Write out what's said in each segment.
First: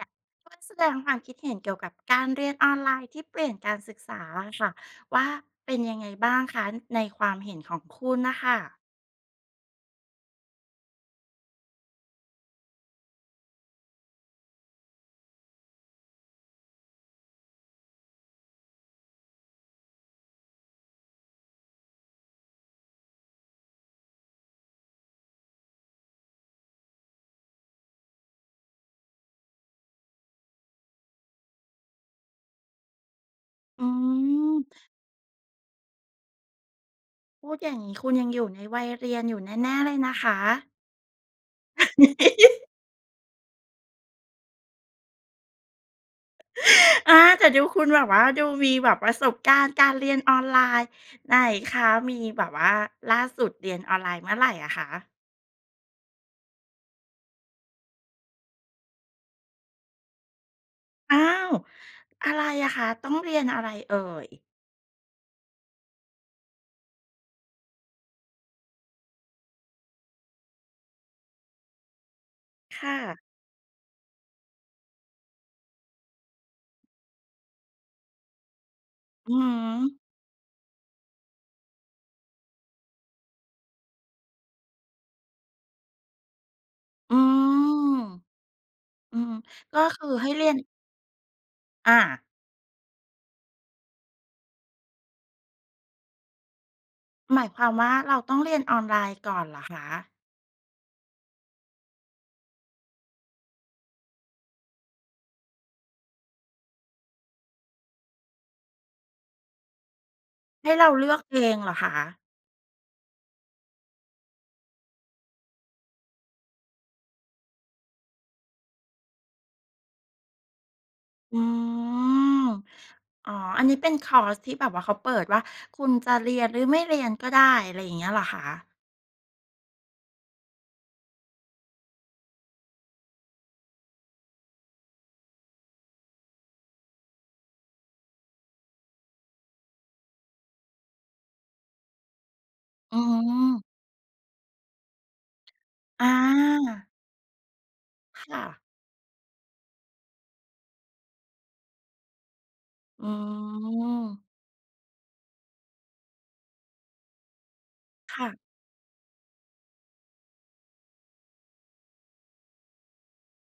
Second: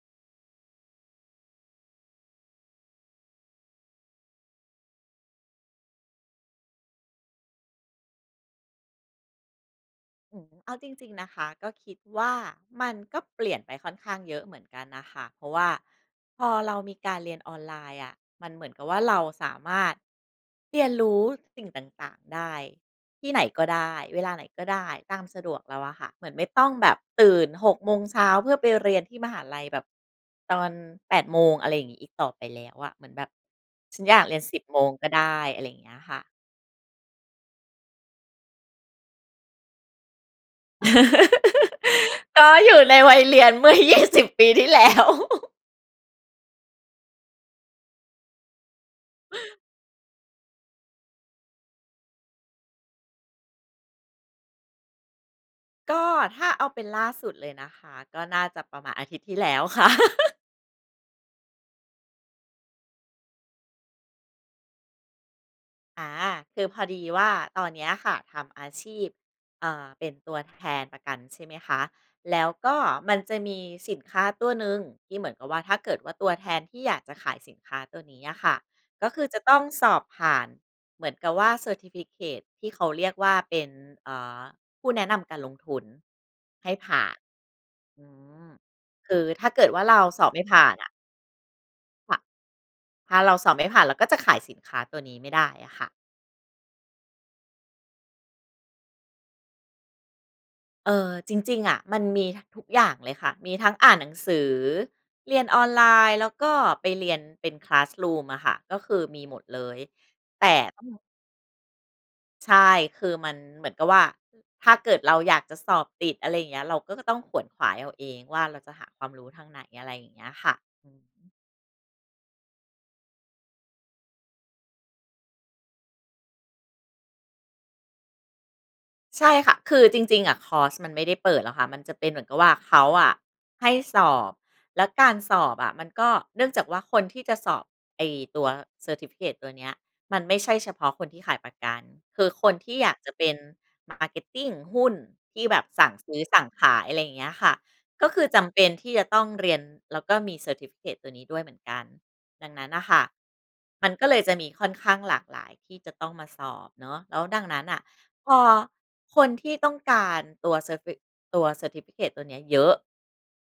ค่ะ ช่วยแสดงความคิดเห็นเกี่ยวกับการเรียนออนไลน์ ที่เปลี่ยนการศึกษาอะค่ะว่า เป็นยังไงบ้างคะ ในความเห็นของคุณน่ะค่ะ? โอ้โฮ เอาจริง ๆ นะคะ ก็คิดว่ามันก็เปลี่ยนไปค่อนข้างเยอะเหมือนกันน่ะค่ะ เพราะว่าพอเรามีการเรียนออนไลน์อะ มันเหมือนกับว่า เราสามารถเรียนรู้สิ่งต่าง ๆ ได้ ที่ไหนก็ได้เวลาไหนก็ได้ ตามสะดวกเราอะค่ะ เหมือนไม่ต้องแบบตื่น 6 โมงเช้า เพื่อไปเรียนที่มหาลัยแบบตอน 8 โมง อะไรอย่างนี้ อีกต่อไปแล้วอะ เหมือนแบบ อื"ฉันอยากเรียน 10 ม โมงก็ได้" อะไรอย่างเงี้ยค่ะ พูดอย่างงี้ คุณยังอยู่ในวัยเรียนอยู่แน่ ๆ เลยนะคะ ก็อยู่ในวัยเรียน เมื่อ 20 ปีที่แล้ว อา แต่ดูคุณแบบว่า ดูมีแบบประสบการณ์การเรียนออนไลน์ ไหนคะ? มีแบบว่า ล่าสุดเรียนออนไลน์เมื่อไหร่อะคะ? ก็ ถ้าเอาเป็นล่าสุดเลยนะคะ ก็น่าจะประมาณอาทิตย์ที่แล้วค่ะ อ้าว อะไรอะคะ? ต้องเรียนอะไรเอ่ย? อา คือพอดีว่า ตอนเนี้ยค่ะทำอาชีพ เอ่อ เป็นตัวแทนประกันใช่ไหมคะ แล้วก็ค่มันะ จะมีสินค้าตัวหนึ่งที่เหมือนกับว่า ถ้าเกิดว่า ตัวแทนที่อยากจะขายสินค้าตัวนี้อะค่ะ ก็คืออืจะอต้ฮองสึ อบผ่านเหมือนกับว่า เซอร์ทิฟิเคิต ที่เขาเรียกว่า เป็น อ่า ผู้แนะนำการลงทุนให้ผ่าอืน ม อืม คอืือม ถ้าเกิดกว่็า เรคาือสใอห้บไมเร่ียผน ่านอะ อค่ะ า ถ้าเราสอบไม่ผ่านเราก็จะขายสินค้าตัวนี้ไม่ได้อะค่ะ หมายความว่า เราต้องเรียนออนไลน์ก่อนเหรอคะ? เออ จริง ๆ อะมันมี ท ทุกอย่างเลยค่ะ มีทั้งอ่านหนังสือ เรียนออนไลน์ แล้วก็ไปเรียนเป็น คลาสรูม อะค่ะ ก็คือมีหมดเลย แต่ให้ต้อเรง าเลือกเองเหรอคะ? ใช่ คือมันเหมือนกับว่า ถ้าเกิดเราอยากจะสอบติด อะไรอย่างเงี้ย เราก็ต้องขวนขวายเอาเองว่า เราจะหาความรู้ทางไหน? อะไรอย่างเงี้ยค่ะ อือฮึ อืม อ๋อ อันนี้เป็นคอร์สที่แบบว่าเขาเปิดว่า คุณจะเรียนหรือไม่เรียนก็ได้ อะไรอย่างเงี้ยเหรอคะ? ใช่ค่ะ คือจริง ๆ อะคอร์สมันไม่ได้เปิดหรอกค่ะ มันจะเป็นเหมือนกับว่า เขาอะให้สอบ แล้วการสอบอะมันก็ เนื่องจากว่า คนที่จะสอบไอ้ตัว เซอร์ทิฟิเคิต ตัวเนี้ย มันไม่ใช่เฉพาะคนที่ขายประกัน คือคนที่อยาอืกจะเป็น ม marketing หุ้นที่แบบสั่งอซื้อสั่งขาา ย อะไรอย่างเงี้ยค่ะ ก็คือคจ่ะ ำเป็นที่จะต้องเรียนแล้วก็มี เซอร์ทิฟิเคิต ตัวนี้ด้วยเหมือนกัน ดังนั้นน่ะค่อะ ืมันก็เลม ยจะมีค่อนข้างหลากหลายที่จะต้องมาสอบเนาะ แล้วดังนั้นน่ะ ค่พะ อคนที่ต้องการตัวเซอร์ฟิ ตัว เซอร์ทิฟิเคิต ตัวนี้เยอะ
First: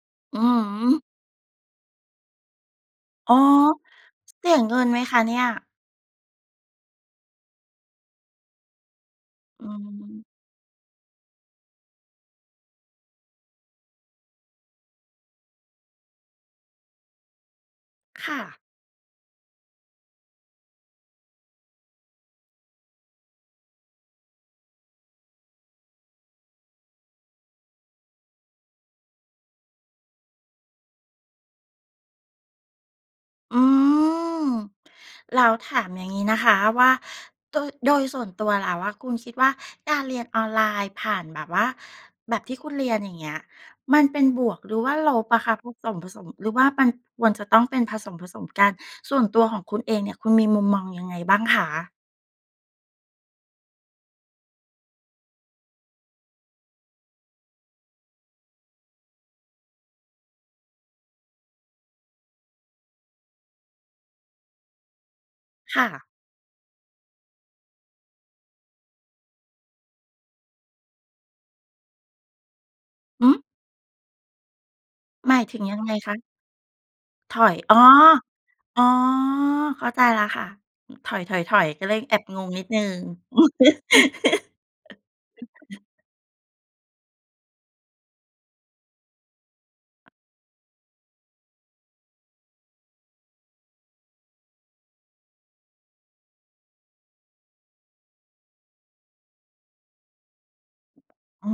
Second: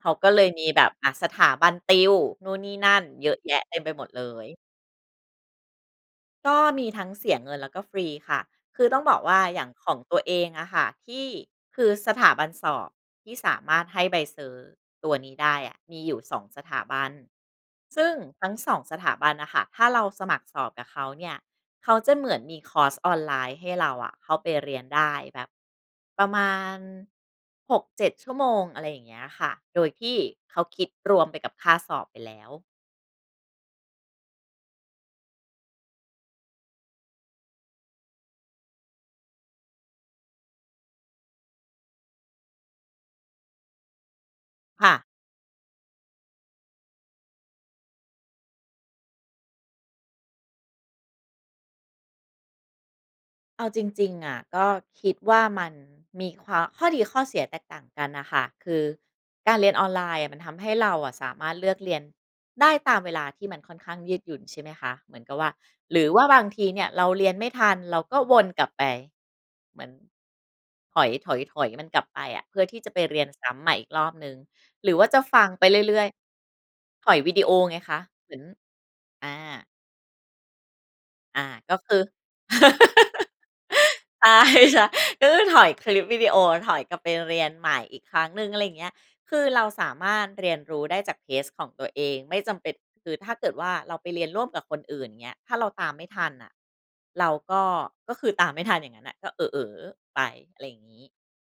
เขาก็อืเลยมอีฮแบบ ึ อะ สถาบันติวนู่นนี่นั่นเยอ๋ออ ะแยะเต็มไปหมดเลเสีย ยเงินไหมคะเนี่ย? ก็มีทั้งเสียเงิน แล้วก็ฟรีค่ะ คือต้องบอกว่าอยอ่๋างของตัวอ เองอะค่ะ ที่ คือสถาบันสอบที่สามารถให้ใบเซอร์ตัวนี้ได้อะ มีอยู่ 2 สถาบัน ซึ่งค่ทั้ะ ง 2 สถาบันน่ะค่ะ ถ้าเราสมัครสอบกับเขาเนี่ย เขาจะเหมือนมีคอร์สออนไลน์ให้เราอะเข้าไปเรียนได้ แบบประมาณ 6-7 ชั่วโมง อะไรอย่างเงี้ยค่ะ โดยที่เขาคิดรวมไปกับค่าสอบไปแล้ว อืม แล้วถามอย่างงี้นะคะว่า โดะ โดยส่วนตัวแล้วอะ คุณคิดว่า การเรียนออนไลน์ผ่านแบบว่า แบบที่คุณเรียน อย่างเงี้ย มันเป็นบวก หรือคว่่าะ ลบอะคะ? ผสม ๆ หรือว่ามันควรจะต้องเป็นผสม ๆ กัน ส่วนตัวของคุณเองเนี่ย คุณมีมุมมองยังไงบ้างคะ? เอาจริง ๆ อะ ก็คิดว่ามันมีควา ข้อดีข้อเสียแตกต่างกันน่ะค่ะ คือการเรียนออนไลน์อะ มันทำให้เราอะสามารถเลือกเรียนได้ตามเวลา ที่มันค่อนข้างยืดหยุ่นใช่ไหมคะ เหมือนกับว่า ค่หระ ือว่าบางทีเนี่ยเราเรียนไม่ทัน เราก็วนกลับไป เหมือน ถอย ถอย ถอยมันกลับไปอะ เพื่อที่จะไปเรียหนือ ซ้ำใหม่อีกรอบหนึ่ง หรือว่าจะหมฟายังถึงไปยังไงเรื่อย คะ? ๆ ถอยวถีดีโออย อไ๋อ งคะ เหมือน อ๋อ อา เข้าใจแล้วค่ะ ถอา อย กๆ ็ๆ ก็คเลืยอ แอบงงนิดหนึ่ง ใช่ ช ก็คือถอยคลิปวิดีโอ ถอยกลับไปเรียนใหม่อีกครั้งหนึ่ง อะไรอย่างเงี้ย คือเราสามารถเรียนรู้ได้จาก เทสต์ ของตัวเอง ไม่จำเป็น คือถ้าเกิดว่า เราไปเรียนร่วมกับคนอื่นเงี้ย ถ้าเราตามไม่ทันน่ะ เราก็ ก็คือตามไม่ทันอย่างนั้นน่ะ ก็เอ๋อ ๆ ไป อะไรอย่างงี้ อ๋อ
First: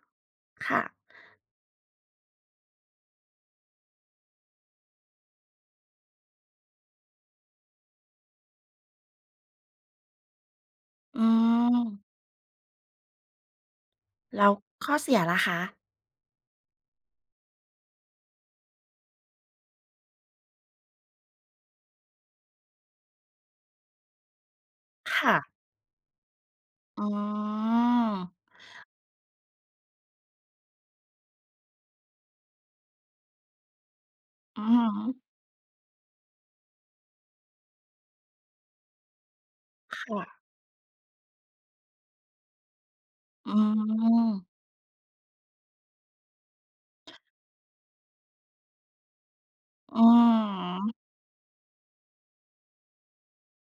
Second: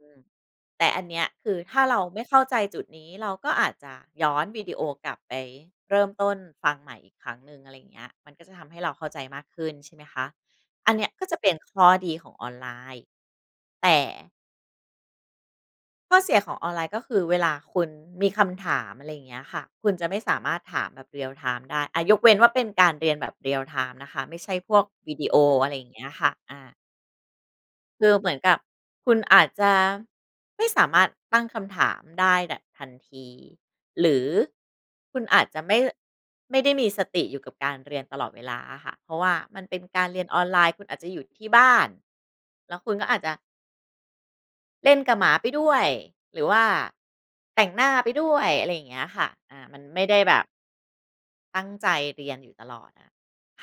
อืม ค่แต่ะ อันเนี้ย คือถ้าเราไม่เข้าใจจุดนี้ เราก็อาจจะย้อนวิดีโอกลับไปเริ่มต้นฟังใหม่อีกครั้งหนึ่ง อะไรอย่างเงี้ย มันก็จะทำให้เราเข้าใจมากขึ้นใช่ไหมคะ อันนี้อืก็จะเป็นข้อม ดีของออนไลน์ แต่ แล้วข้อเสียล่ะคะ? ข้อเสียของออนไลน์ก็คือ เวลาคุณมีคำถาม อะไรอย่างเงี้ยค่ะ คุณจะไม่สามารถถามแบบเรียลไทม์ได้ อ่า ยกเว้นว่าเป็นการเรียนแบบเรียลไทม์นะคะ ไม่ใช่พวกวคีดี่โอ ะ อะไรอย่างเงี้ยค่ะ อา อ๋อ คือเหมือนกับคุณอาจจะ ไม่สามารถตั้งคำถามได้แบบทันที หรืออือฮึ คุณอาจจะไม่ ไม่ได้มีสติอยู่กับการเรียนตลอดเวลาอะค่ะ เพราะว่ามันเป็นกคารเ่รียนะ ออนไลน์ คุณอาจจะอยู่ที่บ้าน แล้วคุณก็อาจจะ อืม เล่นกับหมาไปด้วย หรือว่าแต่งหน้าไปด้วย อะไรอย่างเงี้ยค่ะ อา มันอืไมอ่ได้แบบ ฮึ ตั้งใจเรียนอยู่ตลอดน่ะ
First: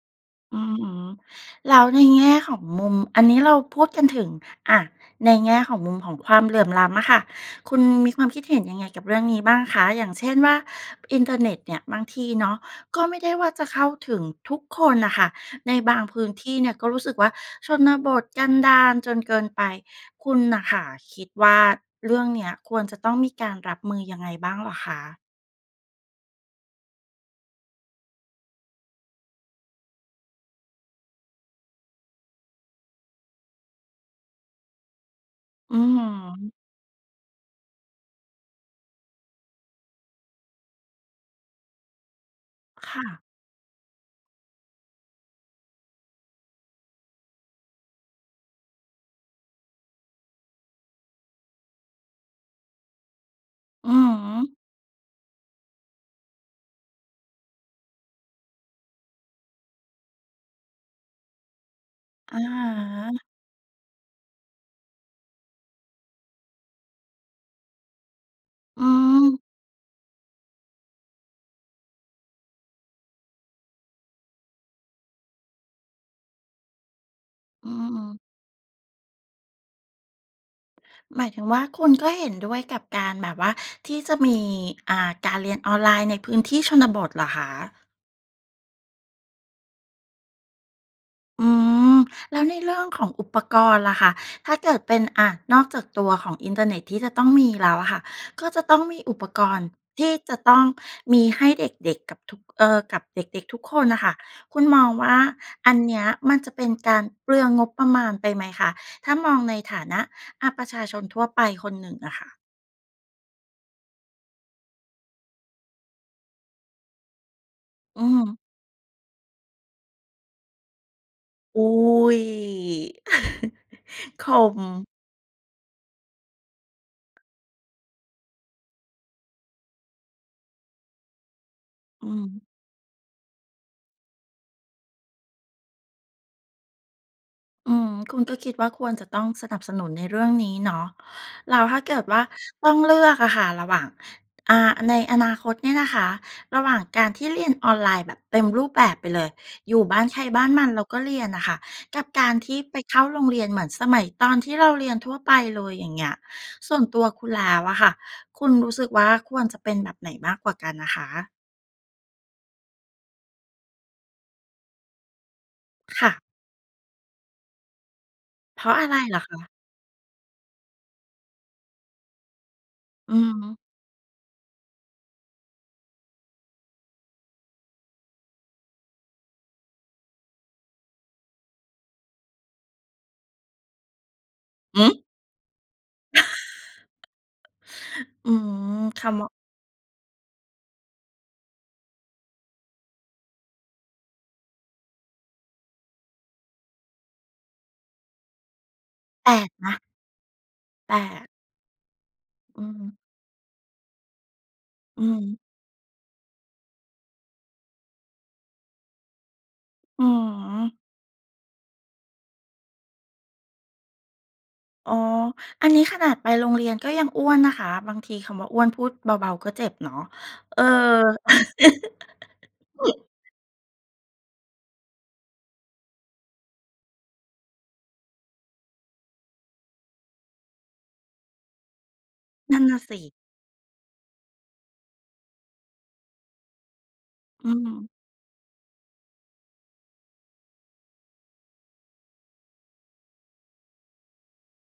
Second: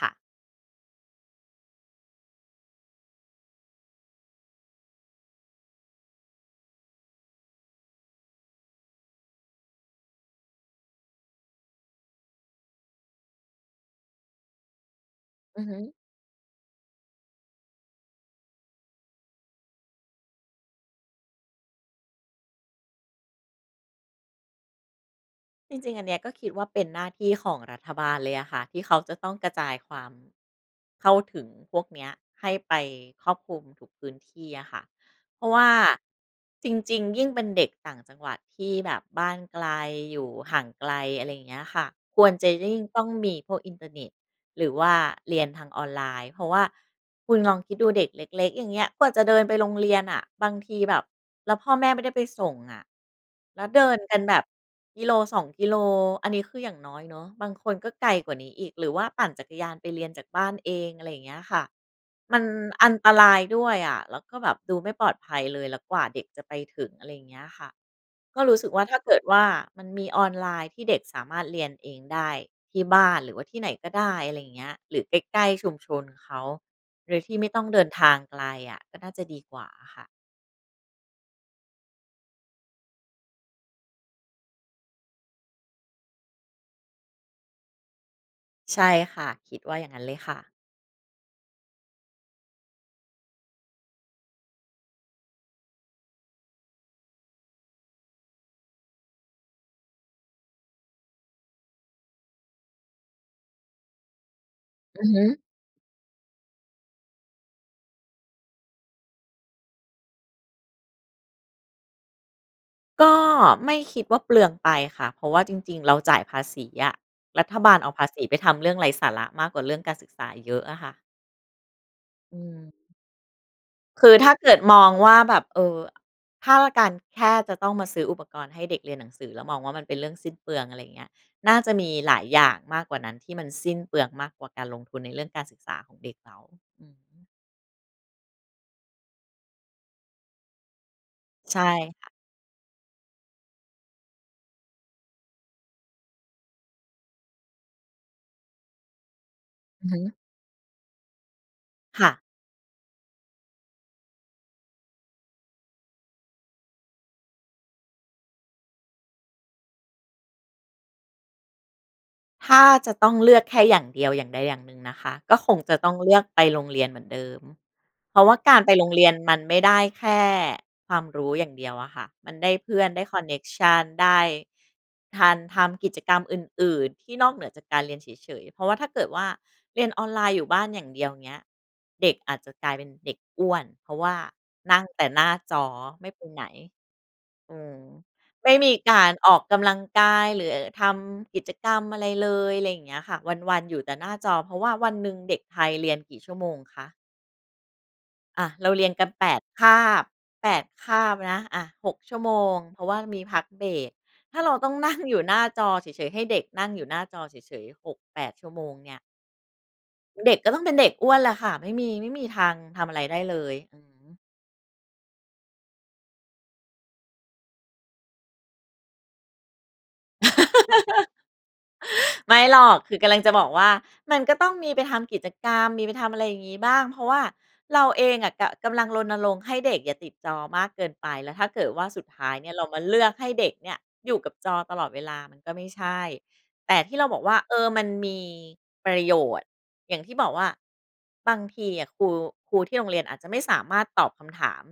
ค่ะ อือฮึ แล้วในแง่ของมุม อันนี้เราพูดกันถึง อะ ในแง่ของมุม ของความเหลื่อมล้ำอะค่ะ คุณมีความคิดเห็นยังไงกับเรื่องนี้บ้างคะ? อย่างเช่นว่า อินเทอร์เน็ตเนี่ย บางทีเนาะ ก็ไม่ได้ว่าจะเข้าถึงทุกคนน่ะค่ะ อือใฮนึ บางพื้นที่เนี่ย ก็รู้สึกว่าชนบทกันดารจนเกินไป คุณน่ะค่ะคิดว่าเรื่องเนี้ย ควรจะต้องมีการรับมือยังไงบ้างเหรอคะ? จริง ๆ อันเนี้ย ก็คิดว่าเป็นหน้าที่ของรัฐบาลเลยอะค่ะ ที่เขาจะต้องกระจายความ เข้าถึงพวกเนี้ย ให้ไปครอบคลุมทุกพื้นที่อะค่ะ เพราะว่าอือฮึ จริง ๆ ยิ่งเป็นเด็กต่างจังหวัดที่แบบบ้านไกล อยู่ห่างไกล อะไรอย่างเงี้ยค่ะ ควรจะยิ่งคต้่องะ มีพวกอินเทอร์เน็ต หรือว่าเรียนทางออนไลน์ เพราะว่า คุณลองคิดดูเด็กเล็ก ๆ อย่างเงี้ย กว่าจะเดินไปโรงเรียนน่ะ บางทีแบบ แล้วพ่อแม่ไม่ได้ไปส่งอะ แล้วเดอิืนอกันฮแบบ ึ 1-2 กิโล อันนี้ คือ อย่างน้อยเนาะ บางคนก็ไกลกว่านี้อีก หรือว่าปั่นจักรยานไปเรียนจากบ้านเอง อะไรอย่างเงี้ยค่ะ อมัะนฮอันตะ รายด้วยอะ แล้วก็แบบดูไม่ปลอดภัยเลย แล้วกว่าเด็กจะไปถึง อะไรอย่างเงี้ยค่ะ ก็รู้สึกวอ่ืา ถ้าเกิดวม ่ามันมีออนไลน์ที่เด็กสามารถเรียนเองได้ที่บ้าน หรือว่าที่ไหนก็ได้ อะไรอย่างเงี้ย หรือใกล้ ๆ ชุมชนเขา โดยที่ไม่ต้อองืเดินม ทางๆ ไกลอะ ก็น่าจะดีกว่าค่ะ หมายถึงว่าคุณก็เห็นด้วยกับการแบบว่า ที่จะ มี อ่า การเรียนออนไลน์ในพื้นที่ชนบทเหรอคะ? ใช่ค่ะ คิดว่าอย่างงั้นเลยค่ะ อืม แล้วในเรื่องของอุปกรณ์ล่ะคะ ถ้าเกิดเป็น อะ นอกจากตัวของอินเทอร์เน็ตที่จะต้องมีแล้วอะค่ะ ก็จะต้องมีอุปกรณ์ที่จะต้องมีให้เด็ก ๆ กับทุก เออ กับเด็ก ๆ ทุกคนน่ะค่ะ คุณมองอืวอ่ฮา ึ อันเนี้ยมันจะเป็นการเปลืองงบประมาณไปไหมคะ ถ้ามองในฐานะ อะ ประชาชนทั่วไปคนหนึ่งอะค่ะ? ก็ไม่คิดว่าเปลืองไปค่ะ เพราะว่าจริง ๆ เราจ่ายภาษีอะ รัฐบาลเอาภอืาอษฮีึ ไปทำเรื่องไร้สาระมากกว่าเรื่องการศึกษาเยอะอะค่ะ อุ๊ย! อืม คือคถ้าเกิดม มองว่า แบบ เอ่อ อ ถ้าละการแค่จะต้องมาซื้ออุปกรณ์ให้เด็กเรียนหนังสือแล้วมองว่า มันเป็นเรื่องสิ้นเปลือง อะไรเงี้ย น่าจะมีอืหลอาฮยอยึ ่างมากกว่านั้น ที่มันสิ้นเปลืองมากกว่าการลงทุนในเรื่องการศึกษาของเด็กเหรา อือฮึ อืม คุณก็คิดว่าควรจะต้องสนับสนุนในเรื่องนี้เนาะ แใลช้่วถ้าเกิคด่ะ ว่าต้องเลือกอะค่ะ ระหว่าง อ่า ในอนาคตเนี่ยนะคะ ระหว่างการที่เรียนออนไลน์แบบเต็มรูปแบบไปเลย อยู่อือบฮ้านึ ใครบ้านมันแล้วก็เรียนน่ะค่ะ กคับ่ะ การที่ไปเข้าโรงเรียนเหมือนสมัยตอนที่เราเรียนทั่วไปเลย อย่างเงี้ย ส่วนตัวคุณแล้วอะค่ะ คุณรู้สึกว่าควรจะเป็นแบบไหนมากกว่ากันน่ะคะ? ถ้าจะต้องเลือกแค่อย่างเดียว อย่างใดอย่างหนึ่งนะคะ ก็คงจะต้องคเ่ลือะ กไปโรงเรียนเหมือนเดิม เพราะว่ากาเพรรไาปะโรอะงไรเรียเนหรอมคันะ? ไม่ได้แค่ความรู้อย่างเดียวอะค่ะ มันได้เพื่อน ได้อคอืนอเน็กฮึ ชัน ได้ ทัน ทำกิจกรรมอื่น ๆ ที่นอกเหนือจากการเรียนเฉย ๆ เพราะว่า ถ้าเกิดว่า เรียนออนไลน์อยู่บ้านอย่างเดียว เงี้ย เด็กอาจจะกลายเป็นเด็กอ้วน เพราะว่านัห่งืแอ? ต่หน้าจอไม่ไปไหน อืม อืไม่มีม กคา่ะ รเหมาอะ อกกำลังกาย หรือทำกิจกรรมอะไรเลย ไรเงี้ยค่ะ วัน ๆ อยู่แต่หน้าจอ เพราะว่าวันหนึ่งเด็กไทยเรียนกี่ชั่วโมงคะ? อะ เราเรียนกัน แปแปด ด คนะ าบ 8 คแปาบด นะ อะ 6 ชั่วโมง อือเพฮราึ ะว่ามีพักเบรก ถ้าเราต้องนั่งอืออยู่ฮหน้ึ าจอเฉย ๆ ให้เด็กนั่งอยู่หน้าจอเฉย ๆ 6-8 ชั่วโมงเนี่ย อืเด็กก็ต้องเปม ็นเด็กอ้วนแหละค่ะ ไม่มี ไม่มีทางทำอะไรได้เลย อือฮึ อ๋อ อันนี้ขนาดไปโรงเรียนก็ยังอ้วนนะคะ บางทีคำว่า อ้วน พูดเบา ๆ ก็เจ็บเนาะ เออ ไม่หรอก คือกำลังจะบอกว่า มันก็ต้องมีไปทำกิจกรรม มีไปทำอะไรอย่างงี้บ้าง เพราะว่าเราเองอะกะ กำลังรณรงค์ให้เด็กอย่าติดจอมากเกินไป แล้วถ้าเกิดว่า สุดท้ายเนี่นย ัเ่รนานม่าะสเลิ ือกให้เด็กเนี่ยอยู่กับจอตลอดเวลามันก็ไม่ใช่ แต่ที่เราบอกว่า อืเออ มันม มีประโยชน์ อย่างที่บอกว่า บางทีอะครู ครูที่โรงเรียนอาจจะไม่สามารถตอบคำถาม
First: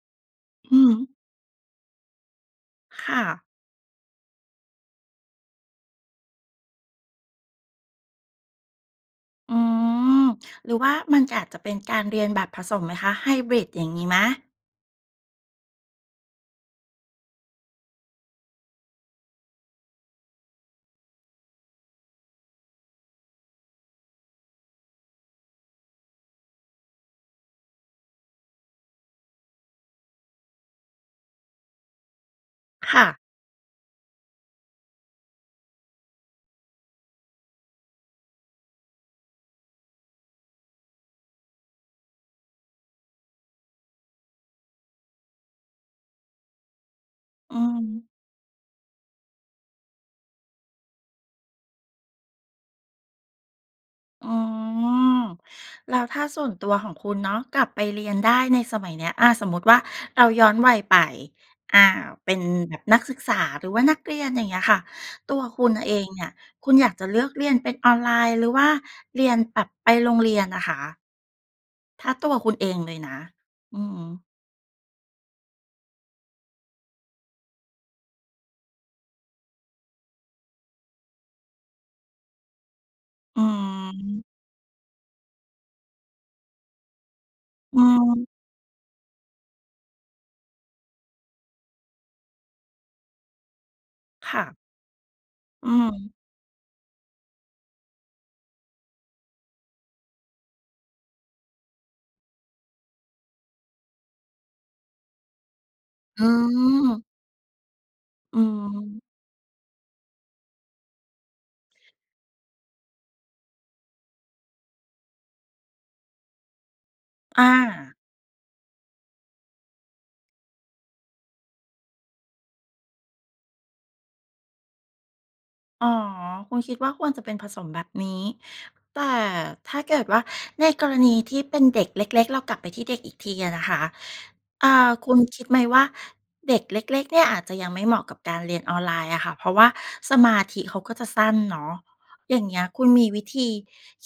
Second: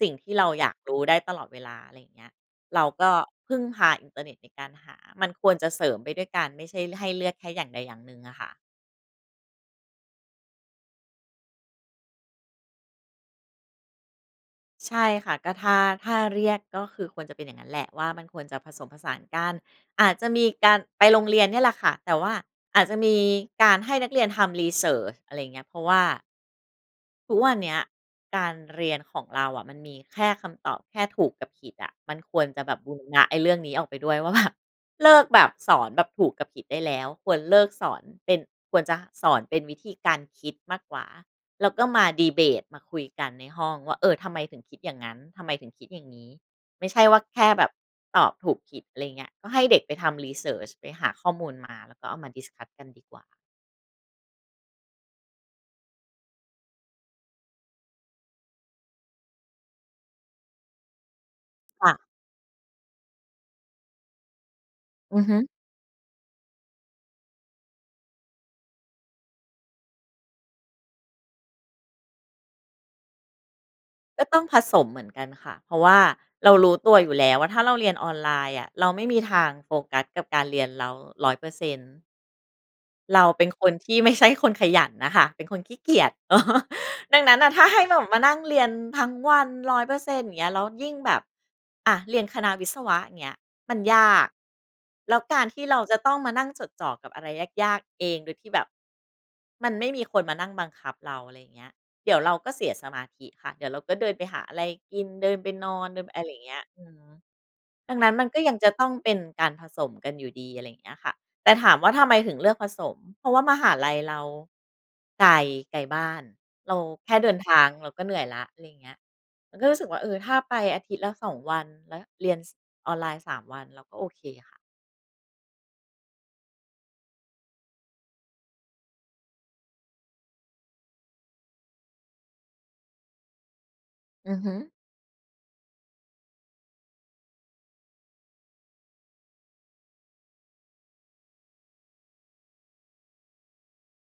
สิ่งที่เราอยาอกือรฮู้ึ ได้ตลอดเวลา อะไรอย่างเงี้ย เรากค็่ะ พึ่งพาอินเทอร์เน็ตในการหา มันควรจะเสริมไปด้วยกัน ไม่ใช่ให้เลือกแค่อย่างใดอย่างหนึ่งอะค่ะ อืม หรือว่ามันก็อาจจะเป็นการเรียนแบบผสมไหมคะ? ไฮบริดอย่างงี้ไหม? ใช่ค่ะ ก็ถ้า ถ้าเรียกก็คือควรจะเป็นอย่างงั้นแหละว่า มันควรจะผสมผสานกัน อาจจะมีการไปโรงเรียนเนี่ยแหละค่ะ แต่ว่าอาจจะมีการให้นักเรียนทำ รีเซิร์ช อะไรอย่างเงี้ย เพราะว่า ทุกวันเนี้ยการเรียนของเราอะ มันมีแค่คำตอบแค่ถูกกับผิดอะ มันควรจะแบบบูคร่ะ ณะไอ้เรื่องนี้ออกไปด้วย ว่า แบบเลิกแบบสอนแบบถูกกับผิดได้แล้ว ควรเลิกสอนเป็น ควรจะสอนเป็นวิธีการคิดมากกว่า แล้วก็มา ดีเบต มาคุยกันในห้องว่า เออ ทำไมถึงคิดอย่างงั้น ทำไมถึงคิดอย่างงี้ ไม่ใช่ว่าแค่อือแบบฮึ ตอบถูกผิด อะไรเงี้ย ก็ให้เด็กไปทำ รีเซิร์ช ไปหาข้อมูลมา แล้วก็เอามา discuss กันดีกว่า อ๋อ แล้วถ้าส่วนตัวของคุณเนาะ กลับไปเรียนได้ในสมัยเนี้ย อะ สมมติว่าเราย้อนวัยไป อคา ่ะ เป็นแบบนักศึกษาหรือว่านักเรียน อย่างเงี้ยค่ะ อือตฮึ ัวคุณเองเนี่ย คุณอยากจะเลือกเรียนเป็นออนไลน์ หรือว่าเรียนแบบไปโรงเรียนอะคะ? ถ้าตัวคุณเองเลยนะ อือฮึ ก็ต้องผสมเหมือนกันค่ะ เพราะว่าเรารู้ตัวอยู่แล้วว่า ถ้าเราเรียนออนไลน์อะเราไม่มีทางโฟกัสกับการเรียนเรา 100% เราอเืป็นคนที่ไม่ใชม ่คนขยันน่ะค่ะ เป็นคนขี้เกียจ ดังนั้นน่ะ ถ้าใอหื้แบบมาม นั่งเรียนทั้งวัน 100% อย่างเงี้ย แล้วยิ่งแบบ อะ เรียนคณะวิศวะ เงี้ย มันยาก ค่ะ แล้วการที่อืเรอาจฮะึ ต้องมานั่งจดจ่อกับอะไรยาก ๆ เอง โดยที่แบบมันไม่มีคนมานั่งบังคับเรา อะไรอย่างเงี้ย เดี๋ยวเราก็เสียสมาธิค่ะ เดี๋ยวเราก็เดินไปหาอะไรกิน เดินไปนอน เดินไปออืะไรอย่างเงี้ย อือฮม ึ ดังนั้น มันอกื็ยังจะต้องม เป็นการผสมกันอยู่ดี อะไรอย่างเงี้ยค่ะ แต่ถามว่าทำไมถึงเลือกผสม? เพราะว่ามหาลัยเราไกล ไกลบ้าน เราแค่เดินอทางเราา ก็เหนื่อยแล้ว อะไรอย่างเงี้ย เราก็เลยรู้สึกว่า เออ ถ้าไปอาทิตย์ละ 2 วัน แล้วเรียน ส ออนไลน์ 3 วัน เราก็โอเคค่ะ อ๋อ คุณคิดว่าควรจะเป็นผสมแบบนี้ แต่ถ้าเกิดว่า ในกรณีที่เป็นเด็กเล็ก ๆ เรากลับไปที่เด็กอีกทีอะนะคะ อือฮึ อ่า คุณคิดไหมว่า เด็กเล็ก ๆ เนี่ยอาจจะยังไม่เหมาะกับการเรียนออนไลน์อะค่ะ เพราะว่าสมาธิเขาก็จะสั้นเนาะ อย่างเงี้ย คุณมีวิธี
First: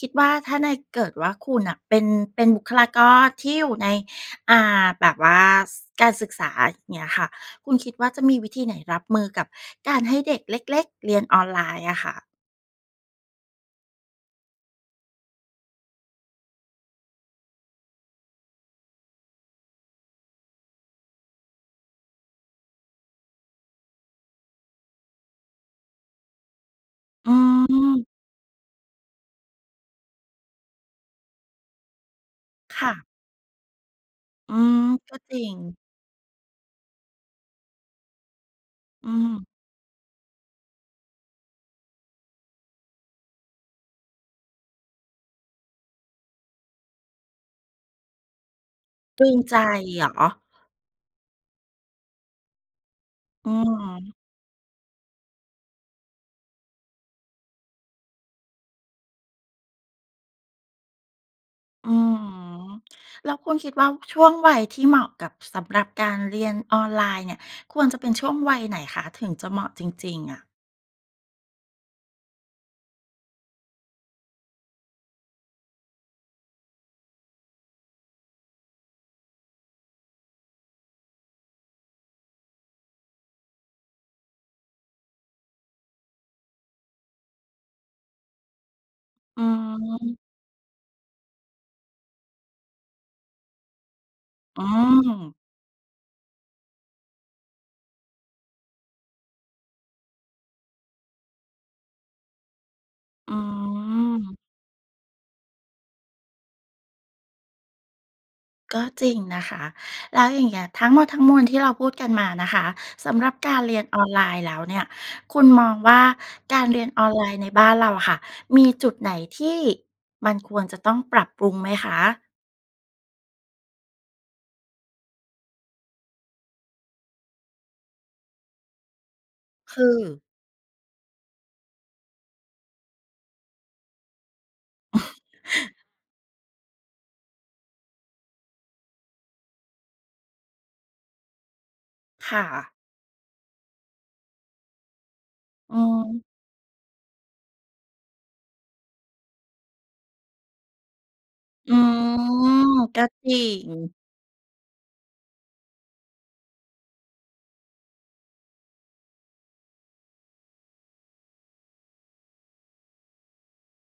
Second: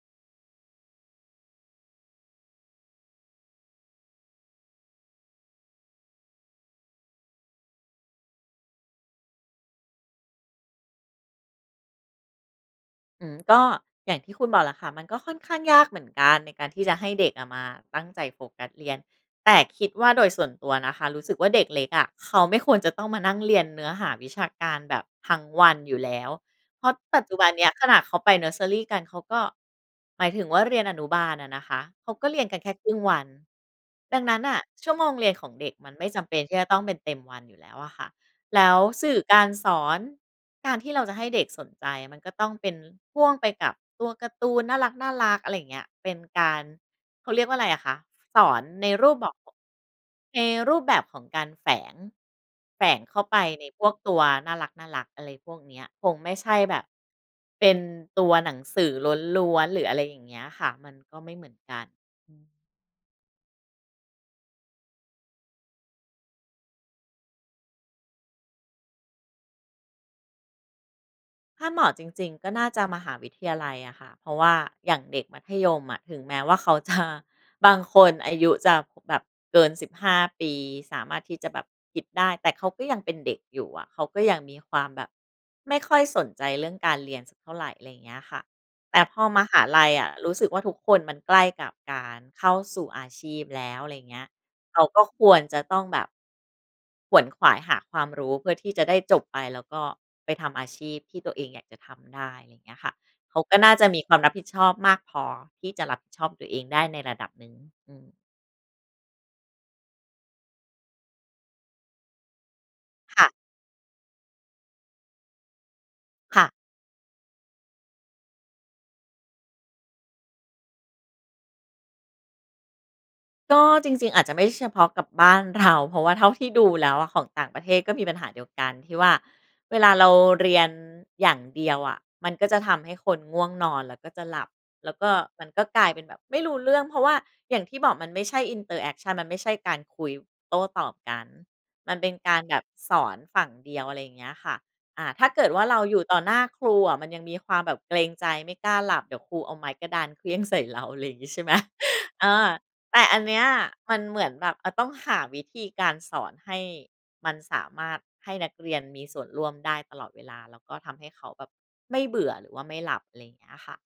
คิดว่าถ้าใน เกิดว่าคุณน่ะเป็น เป็นบุคลากรที่อยู่ใน อ่า แบบว่า ส การศึกษา เงี้ยค่ะ คุณคิดว่า จะมีวิธีไหนรับมือกับการให้เด็กเล็ก ๆ เรียนออนไลน์อะค่ะ? อื้อฮือ ก็อย่างที่คุณบอกแหละค่ะ มันก็ค่อนข้างยากเหมือนกันในการที่จะให้เด็กอะมาตั้งใจโฟกัสเรียน แต่คิดว่า โดยส่วนตัวนะคะรู้สึกว่า เด็กเล็กอะเขาไม่ควรจะต้องมานั่งเรียนเนื้อหาวิชาการแบบทั้งวันอยู่แล้ว เพราะปัจอจืุบันเนี้ยขนาม ดเขาไปเนิร์สเซอรีกัน เขาก็ หมายถึงว่าเรียนอนุบาลอะนะคะ เขาก็เรียนกันแค่คคร่ึ่งะ วัน ดังนั้นนอื่ะ ม ชั่วโมกง็เรียจนรขิองง เด็กมันไม่จำเป็นที่จะต้องเป็นเต็มวันอยู่แล้วอะค่ะ แล้วสอืื่อกม ารสอน การที่เราจะให้เด็กสนใจมันก็ต้องเป็นพ่วงไปกับตัวการ์ตูนน่ารัก ๆ อะไรอย่างเงี้ย เป็นการ เขาเรียกว่าไรอะคะ? สอนในรูปตบรึอก งใจเหรอ? ในรูปแบบของการแฝง แฝงเข้าไปอื้ใอนฮพวืกอ ตัวน่ารัก ๆ อะไรพวกเนี้ย คงไม่ใช่แบบ เป็นตัวหนังสือล้วน ๆ หรืออะไรอย่างเงี้ยอะค่ะ มันก็ไม่เหมือนกัน อื้อฮือ แล้วคุณคิดว่า ช่วงวัยที่เหมาะกับ สำหรับการเรียนออนไลน์เนี่ย ควรจะเป็นช่วงวัยไหนคะ? ถึงจะเหมาะจริง ๆ อะ ถ้าเหมาะจริง ๆ ก็น่าจะมหาวิทยาลัยอะค่ะ เพราะว่าอย่างเด็กมัธยมอะ ถึงแม้ว่าเขา จะ บางคนอายุจะแบบเกิน 15 ปี สามารถที่จะแบบคิดได้ แต่เขาก็ยังเป็นเด็กอยู่อะ เขาก็ยังมีความแบบไม่ค่อยสนใจเรื่องการเรียนสักเท่าไร อะไรเงี้ยค่ะ แต่พออมืหอาลฮัยอะ ึ รู้สึกว่า ทุกคนมันใกล้กับการเข้าสู่อาชีพแล้ว อะไรเงี้ย อืเขาก็คม วรจะต้องแบบ ขวนขวายหาความรู้เพื่อที่จะได้จบไป แล้วก็ไปทำอาชีพที่ตัวเองอยากจะทำได้ อย่างเงี้ยค่ะ อเขืาก็น่าจะมีความรับม ผิดชอบมากพอที่จะรับผิดชอบตัวเองได้ในระดับหนึ่ง อืม ก็จริงนะคะ แล้วอย่างเงี้ย ทั้งหมดทั้งมวลที่เราพูดกันมานะคะ สำค่หระ ับการเรียนออนไลน์แล้วเนี่ย คุณมองว่า ค่ะ การเรียนออนไลน์ในบ้านเราอะค่ะมี จุดไหนที่มันควรจะต้องปรับปรุงไหมคะ? ก็จริง ๆ อาจจะไม่เฉพาะกับบ้าน เรา เพราะว่าเท่าที่ดูแล้วอะ ของต่างประเทศก็มีปัญหาเดียวกันที่ว่า เวคลาเราือ เรียนอย่างเดียวอะ มันก็จะทำให้คนง่วงนอน แล้วก็จะหลับ แล้วก็มัน ก็กลายเป็นแบบไม่รู้เรื่อง เพราะว่าอย่างที่บอกมันไม่ใช่ interaction มันไม่ใช่การคุย ว โต้ตอบกัน มันเป็นคกา่รแบบะ สอนฝั่งเดียว อะไรเงี้ยค่ะ อ่า ถ้าเกิดว่าอเืรอาอยู่ฮต่ึ อหน้าครูอะ มันยังมีความแบบเกรงใจไม่กล้าหลับ เดี๋ยวครูเอาไม้กระดานเขวี้ยง ใส่ เรา อะไรงี้ใช่ ไหม? อือ เออ แตก่็อันจเรนิี้ยง มันเหมือนแบบมันต้องหาวิธีการสอนให้มันสามารถให้นักเรียนมีส่วนร่วมได้ตลอดเวลา แล้วก็ทำให้เขาแบบ ไม่เบื่อหรือว่าไม่หลับ อะไรเงี้ยค่ะ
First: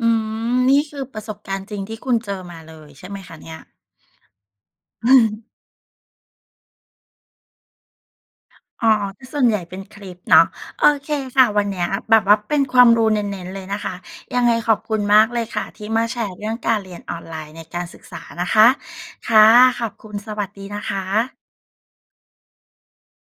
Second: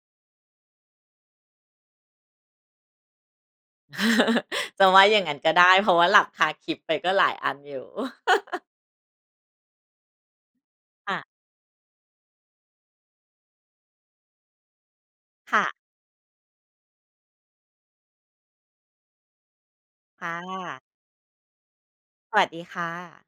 อืม นี่คือประสบการณ์จริงที่คุณเจอมาเลย ใช่ไหมคะเนี่ย? จะว่าอย่างงั้นก็ได้ เพราะว่าหลับคาคลิปไปก็หลายอันอยู่ อ๋อ คือส่วนใหญ่เป็นคลิปเนาะ โอเค ค่ะ ค่ะ วันเนี้ยแบบว่าเป็นความรู้เน้น ๆ เลยนะคะ ยังไงขอบคุณมากเลยคค่่ะะ ที่มาแชร์เรื่องการเรียนออนไลน์ในการศึกษานะคะ ค่ะ ขอบคุณ ค่สวัสดีนะ ะคะ สวัสดีค่ะ